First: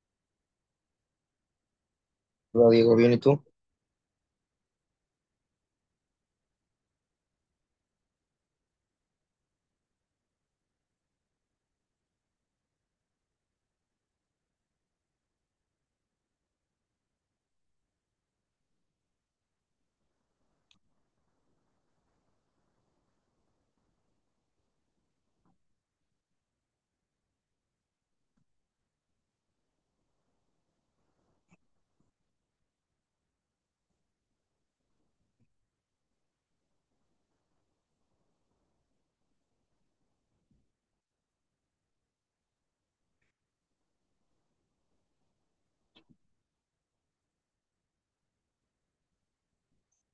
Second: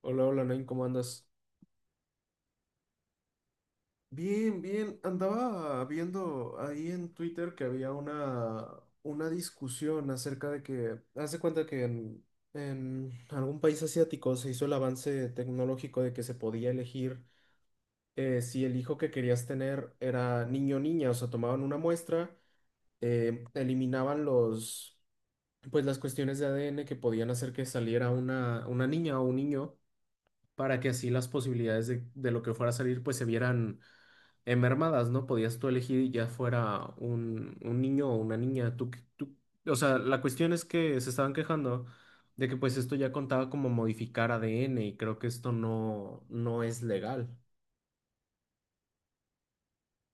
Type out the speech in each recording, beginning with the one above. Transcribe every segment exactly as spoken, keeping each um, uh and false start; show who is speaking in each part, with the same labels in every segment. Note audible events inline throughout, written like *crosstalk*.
Speaker 1: Hola, hola, Nain, ¿cómo andas?
Speaker 2: Hola Diego, bien, ¿y tú?
Speaker 1: Bien, bien. Andaba viendo ahí en Twitter que había una, una discusión acerca de que, hace cuenta que en, en algún país asiático se hizo el avance tecnológico de que se podía elegir eh, si el hijo que querías tener era niño o niña. O sea, tomaban una muestra, eh, eliminaban los, pues las cuestiones de A D N que podían hacer que saliera una, una niña o un niño para que así las posibilidades de, de lo que fuera a salir pues se vieran en mermadas, ¿no? Podías tú elegir ya fuera un, un niño o una niña. Tú, qué- tú, o sea, la cuestión es que se estaban quejando de que pues esto ya contaba como modificar A D N y creo que esto no, no es legal.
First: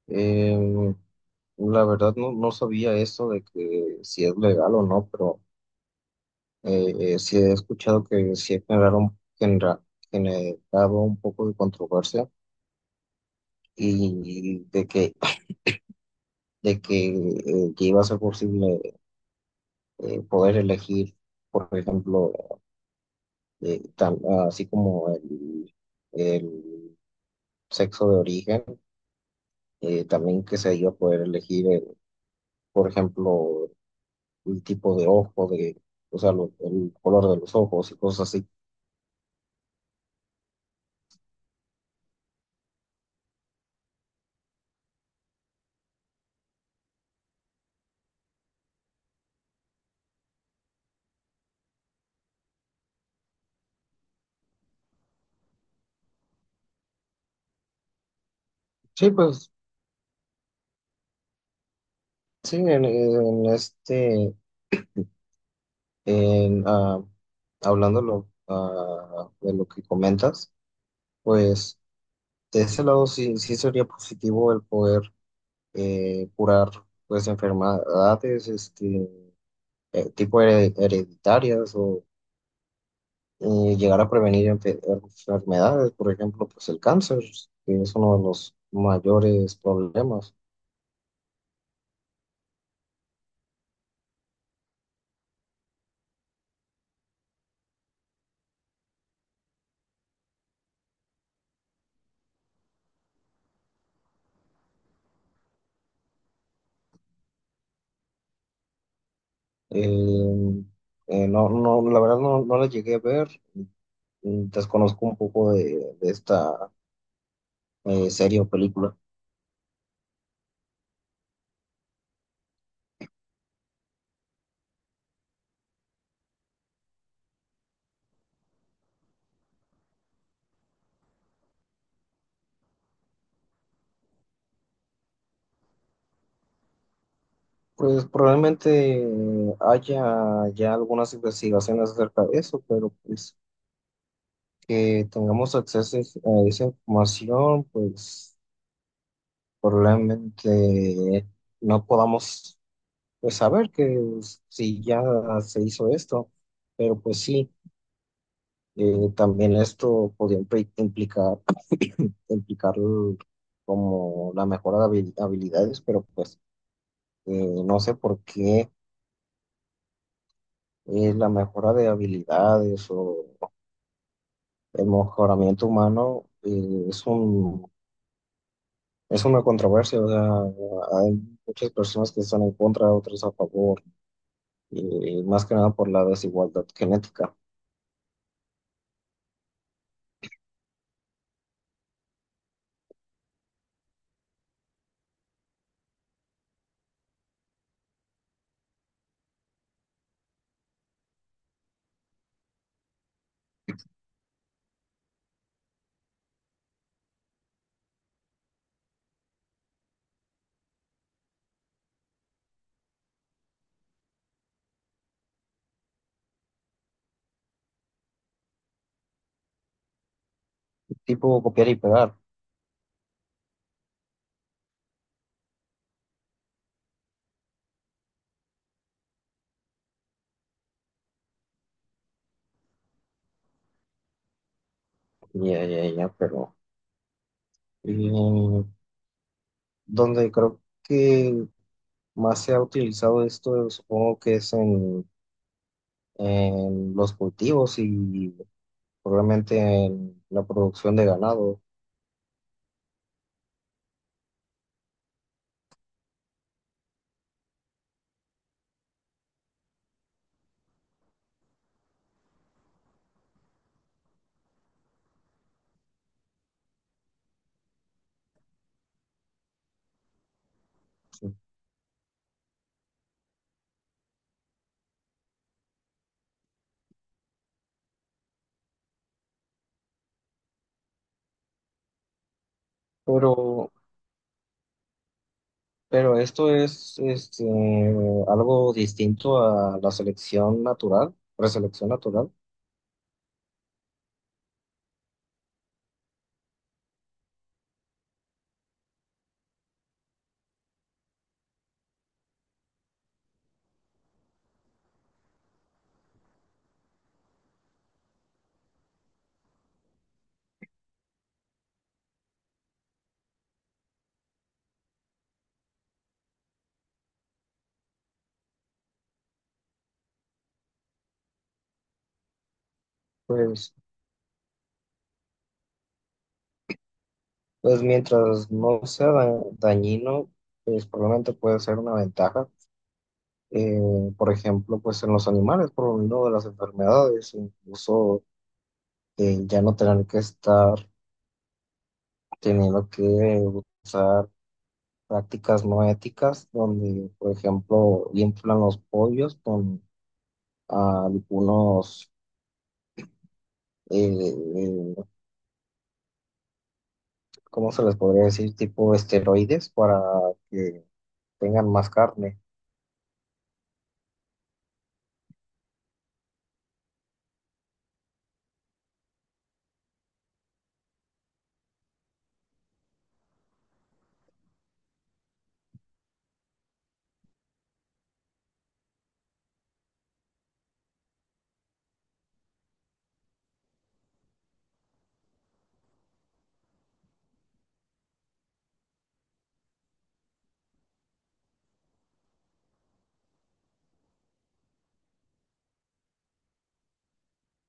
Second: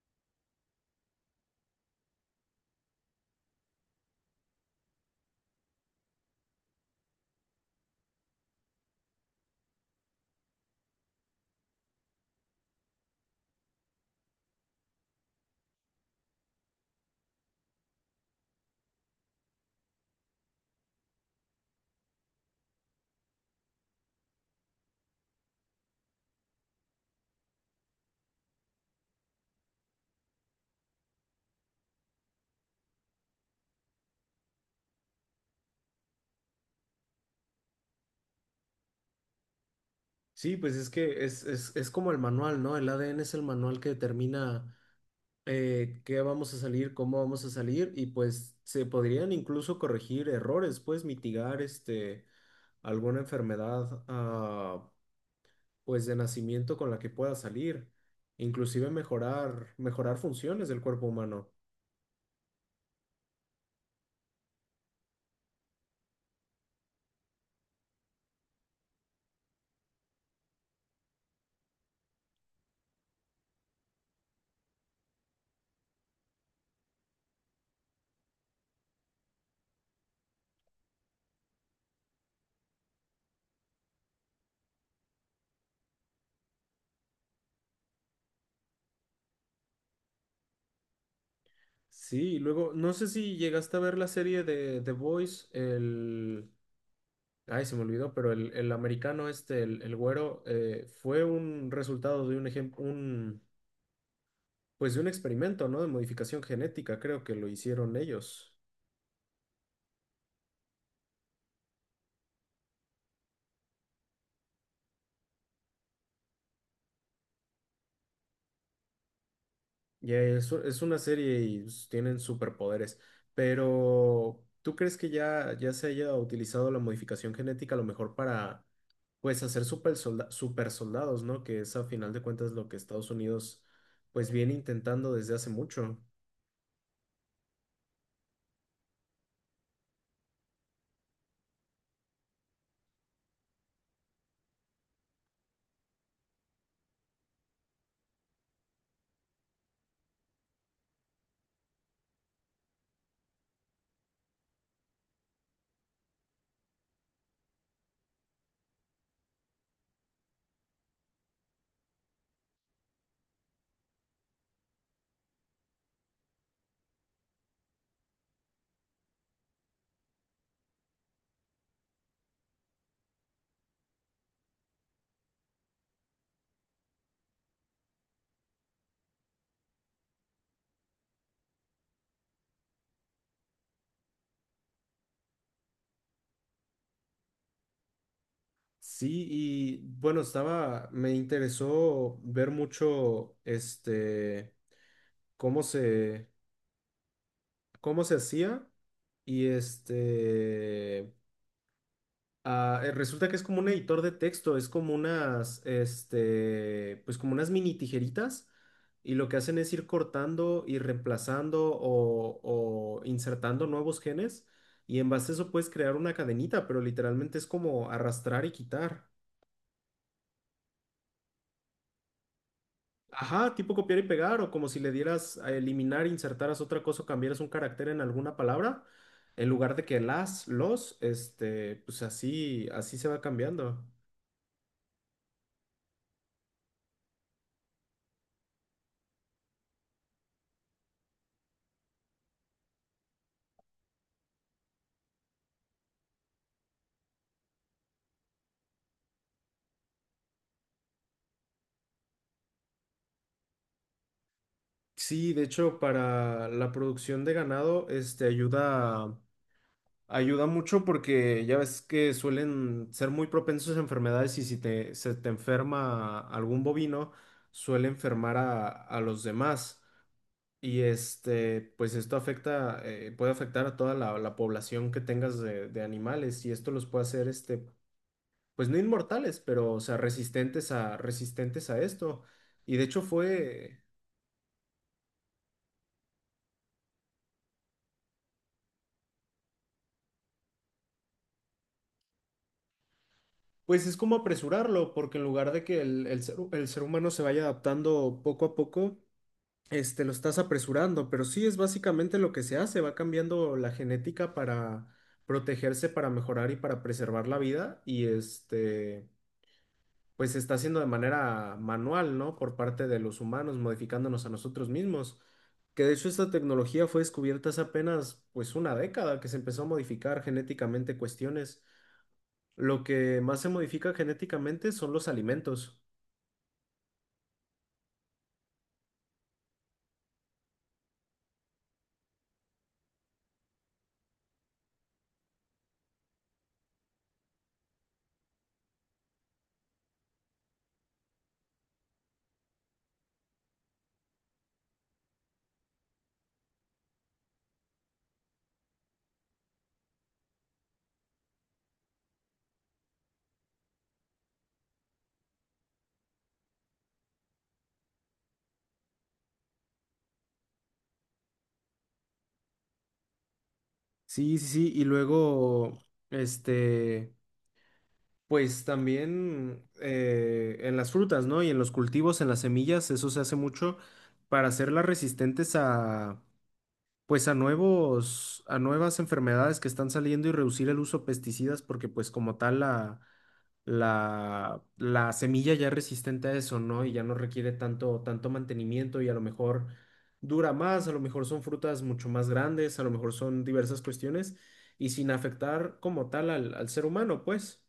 Speaker 2: Eh, la verdad no, no sabía eso de que si es legal o no, pero eh, eh, sí he escuchado que sí generaron, genera- generado un poco de controversia y de que, de que, eh, que iba a ser posible eh, poder elegir, por ejemplo, eh, tan- así como el, el sexo de origen, eh, también que se iba a poder elegir, eh, por ejemplo, el tipo de ojo, de, o sea, lo- el color de los ojos y cosas así.
Speaker 1: Sí, pues es que es, es, es como el manual, ¿no? El A D N es el manual que determina eh, qué vamos a salir, cómo vamos a salir, y pues se podrían incluso corregir errores, pues mitigar este, alguna enfermedad ah, pues de nacimiento con la que pueda salir, inclusive
Speaker 2: Sí, pues
Speaker 1: mejorar, mejorar funciones del cuerpo humano.
Speaker 2: sí, en, en este, en, ah, hablando lo ah, de lo que comentas, pues de ese lado sí, sí sería positivo el poder eh, curar pues enfermedades este, eh, tipo here- hereditarias o eh, llegar a prevenir enfe- enfermedades, por ejemplo, pues el cáncer, que es uno de los mayores problemas.
Speaker 1: Sí, y luego, no sé si llegaste a ver la serie de The Boys, el... Ay, se me olvidó, pero el, el americano este, el, el güero, eh, fue un resultado de un ejemplo, un, pues de un experimento, ¿no? De modificación genética, creo que lo hicieron ellos.
Speaker 2: Eh, eh, no, no, la verdad no, no la llegué a ver. Mm, Desconozco un poco de, de esta eh, serie o película.
Speaker 1: Ya es, u- es una serie y s- tienen superpoderes, pero ¿tú crees que ya, ya se haya utilizado la modificación genética a lo mejor para, pues, hacer super, super soldados? ¿No? Que es a final de cuentas lo que Estados Unidos, pues, viene intentando desde hace mucho.
Speaker 2: Pues probablemente haya ya algunas investigaciones acerca de eso, pero pues que tengamos acceso a esa información, pues probablemente no podamos pues, saber que pues, si ya se hizo esto, pero pues sí. Eh, también esto podría impli- implicar, *clears throat* implicar l- como la mejora de habil- habilidades, pero pues eh, no sé por qué eh, la mejora de habilidades o el mejoramiento humano eh, es un, es una controversia. O sea, hay muchas personas que están en contra, otras a favor, y más que nada por la desigualdad genética,
Speaker 1: Sí, y bueno, estaba, me interesó ver mucho, este, cómo se, cómo se hacía y este... Ah, eh, resulta que es como un editor de texto, es como unas, este, pues como unas mini tijeritas, y lo que hacen es ir cortando y reemplazando o, o insertando nuevos genes, y en base a eso puedes crear una cadenita, pero literalmente es como arrastrar y quitar.
Speaker 2: tipo copiar y pegar,
Speaker 1: Ajá, tipo copiar y pegar, o como si le dieras a eliminar, insertaras otra cosa o cambiaras un carácter en alguna palabra en lugar de que las, los, este, pues así, así se va cambiando.
Speaker 2: ya, ya, ya, pero eh, donde creo que más se ha utilizado esto, supongo que es en, en los cultivos y probablemente en la producción de ganado.
Speaker 1: Sí, de hecho, para la producción de ganado, este ayuda, ayuda mucho porque ya ves que suelen ser muy propensos a enfermedades, y si te, se te enferma algún bovino, suele enfermar a, a los demás. Y
Speaker 2: Sí.
Speaker 1: este, pues esto afecta, eh, puede afectar a toda la, la población que tengas de, de animales, y esto los puede hacer, este, pues no inmortales, pero o sea, resistentes a, resistentes a esto. Y de hecho
Speaker 2: Pero,
Speaker 1: fue.
Speaker 2: pero esto es este, algo distinto a la selección natural, preselección natural.
Speaker 1: Pues es como apresurarlo, porque en lugar de que el, el ser, el ser humano se vaya adaptando poco a poco, este, lo estás apresurando, pero sí es básicamente lo que se hace, va cambiando la genética para protegerse, para mejorar y para preservar la vida, y este, pues se está haciendo de manera manual, ¿no? Por parte de los humanos, modificándonos a nosotros mismos, que de hecho esta tecnología fue descubierta hace apenas, pues, una década que se empezó a modificar genéticamente cuestiones. Lo que más se
Speaker 2: Pues,
Speaker 1: modifica genéticamente son los alimentos.
Speaker 2: pues mientras no sea da- dañino, pues probablemente puede ser una ventaja. Eh, por ejemplo, pues en los animales, por lo menos de las enfermedades, incluso eh, ya no tener que estar teniendo que usar prácticas no éticas, donde, por ejemplo, inflan los pollos con algunos, eh, eh, ¿cómo se les podría decir? Tipo esteroides para que tengan más carne.
Speaker 1: Sí, sí, sí. Y luego, este, pues también eh, en las frutas, ¿no? Y en los cultivos, en las semillas, eso se hace mucho para hacerlas resistentes a, pues a nuevos, a nuevas enfermedades que están saliendo y reducir el uso de pesticidas, porque pues como tal la la, la semilla ya es resistente a eso, ¿no? Y ya no requiere tanto, tanto mantenimiento, y a lo mejor dura más, a lo mejor son frutas mucho más grandes, a lo mejor son diversas cuestiones, y sin afectar como tal al, al ser humano, pues.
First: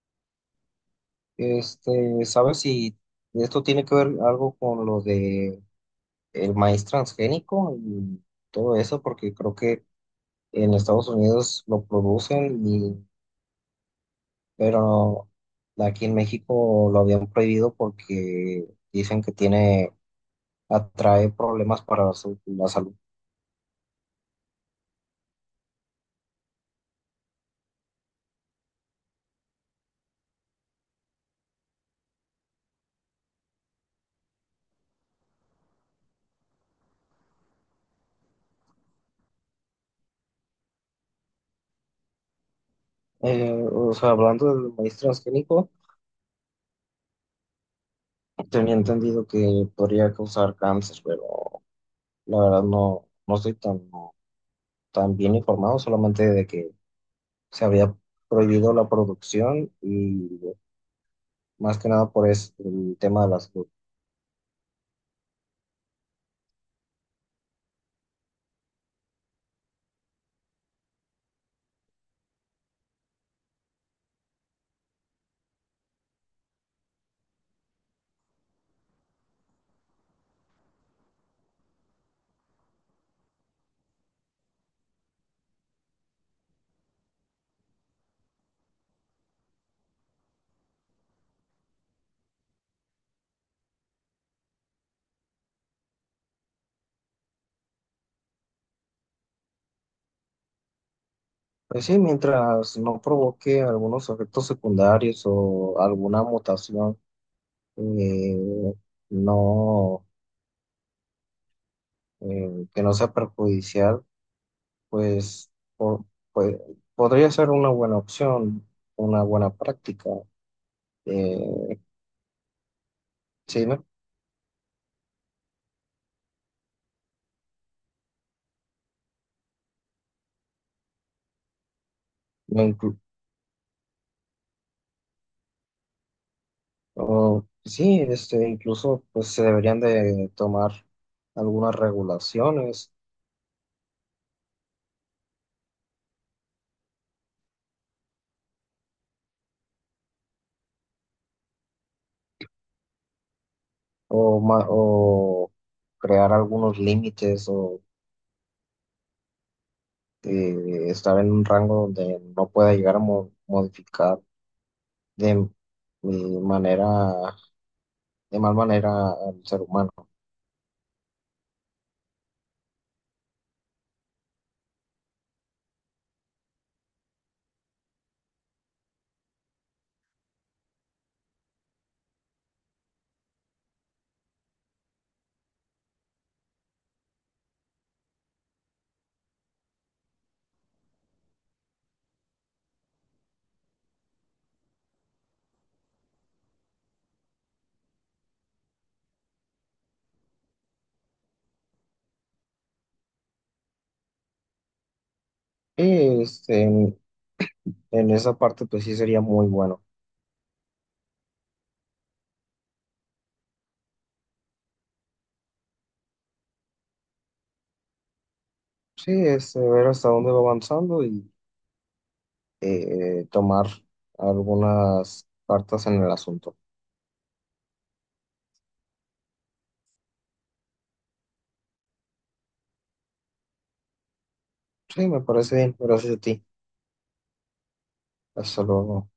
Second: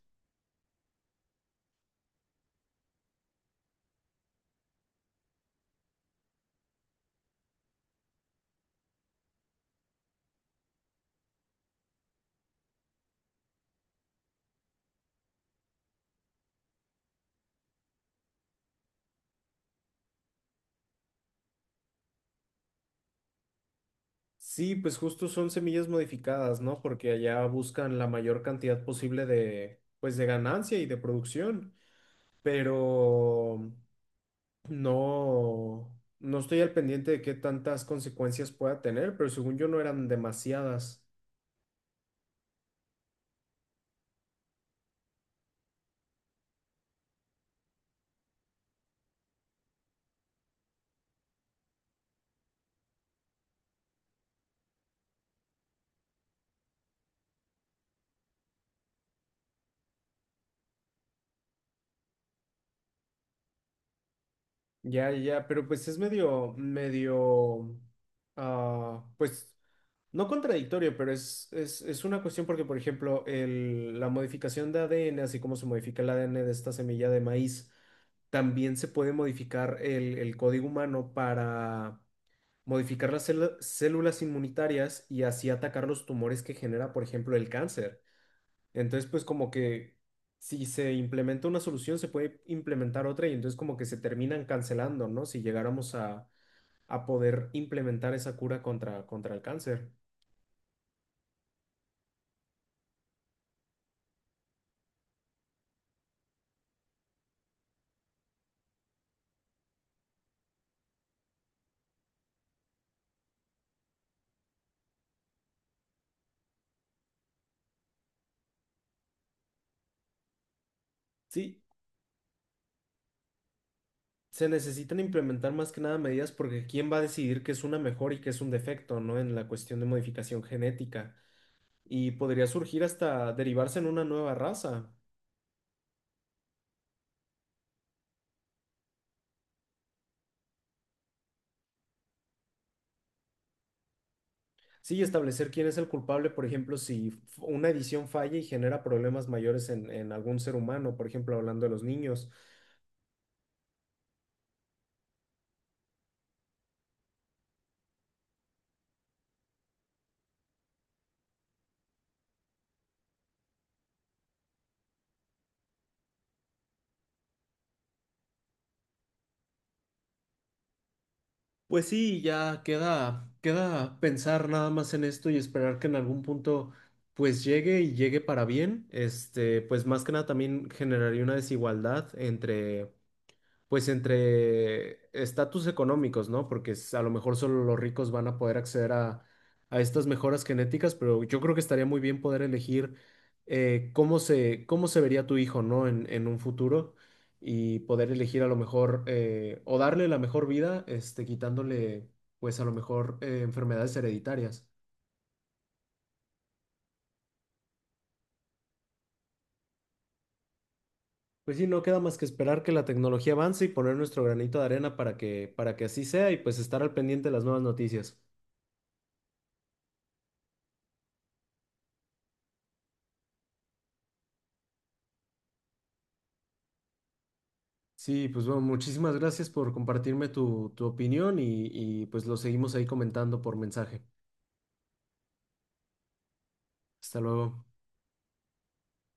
Speaker 2: Este, ¿sabes si esto tiene que ver algo con lo de el maíz transgénico y todo eso? Porque creo que en Estados Unidos lo producen pero no, aquí en México lo habían prohibido porque dicen que tiene, atrae problemas para la, su- la salud.
Speaker 1: Sí, pues justo son semillas modificadas, ¿no? Porque allá buscan la mayor cantidad posible de, pues, de ganancia y de producción. Pero no, no estoy al pendiente de qué tantas consecuencias pueda tener, pero según yo no eran demasiadas.
Speaker 2: Eh, o sea, hablando del maíz transgénico, tenía entendido que podría causar cáncer, pero la verdad no, no estoy tan, tan bien informado, solamente de que se había prohibido la producción y más que nada por es- el tema de la salud.
Speaker 1: Ya, ya, pero pues es medio, medio, ah, pues no contradictorio, pero es, es, es una cuestión porque, por ejemplo, el- la modificación de A D N, así como se modifica el A D N de esta semilla de maíz, también se puede modificar el, el código humano para modificar las celu- células inmunitarias y así atacar los tumores que genera, por ejemplo, el cáncer. Entonces, pues como que si se implementa una solución, se puede implementar otra, y entonces como que se terminan cancelando, ¿no? Si llegáramos a, a poder implementar esa cura contra, contra el cáncer.
Speaker 2: Pues sí, mientras no provoque algunos efectos secundarios o alguna mutación eh, no, eh, que no sea perjudicial, pues, po- pues, podría ser una buena opción, una buena práctica.
Speaker 1: Sí,
Speaker 2: eh, sí, ¿no?
Speaker 1: se necesitan implementar más que nada medidas porque ¿quién va a decidir qué es una mejor y qué es un defecto? ¿No? En la cuestión de modificación genética. Y podría
Speaker 2: No
Speaker 1: surgir
Speaker 2: inclu-
Speaker 1: hasta derivarse en una nueva raza.
Speaker 2: o- sí, este, incluso pues se deberían de tomar algunas regulaciones
Speaker 1: Sí, y establecer quién es el culpable, por ejemplo, si f- una edición falla y genera problemas mayores en, en algún ser humano, por ejemplo, hablando de los niños.
Speaker 2: o, ma- o crear algunos límites o eh, estar en un rango donde no pueda llegar a mo- modificar de eh, manera de mal manera al ser humano.
Speaker 1: Pues sí, ya queda, queda pensar nada más en esto y esperar que en algún punto pues llegue y llegue para bien. Este, pues más que nada también generaría una desigualdad entre pues entre estatus económicos, ¿no? Porque es- a lo mejor solo los ricos van a poder acceder a, a estas mejoras genéticas, pero yo creo que estaría muy bien poder elegir eh, cómo se, cómo se vería tu hijo, ¿no? En, en un futuro, y poder elegir a lo mejor eh, o darle la mejor vida, este, quitándole, pues a lo mejor eh, enfermedades hereditarias.
Speaker 2: Y este, en, en esa parte, pues sí sería muy bueno.
Speaker 1: Pues sí, no queda más que esperar que la tecnología avance y poner nuestro granito de arena para que, para que así sea, y pues estar al pendiente de las nuevas noticias.
Speaker 2: Sí, este, ver hasta dónde va avanzando y eh, tomar algunas cartas en el asunto.
Speaker 1: Sí, pues bueno, muchísimas gracias por compartirme tu, tu opinión y, y pues lo seguimos ahí comentando por mensaje.
Speaker 2: Sí, me parece bien. Gracias a ti.
Speaker 1: Hasta luego.
Speaker 2: Hasta luego.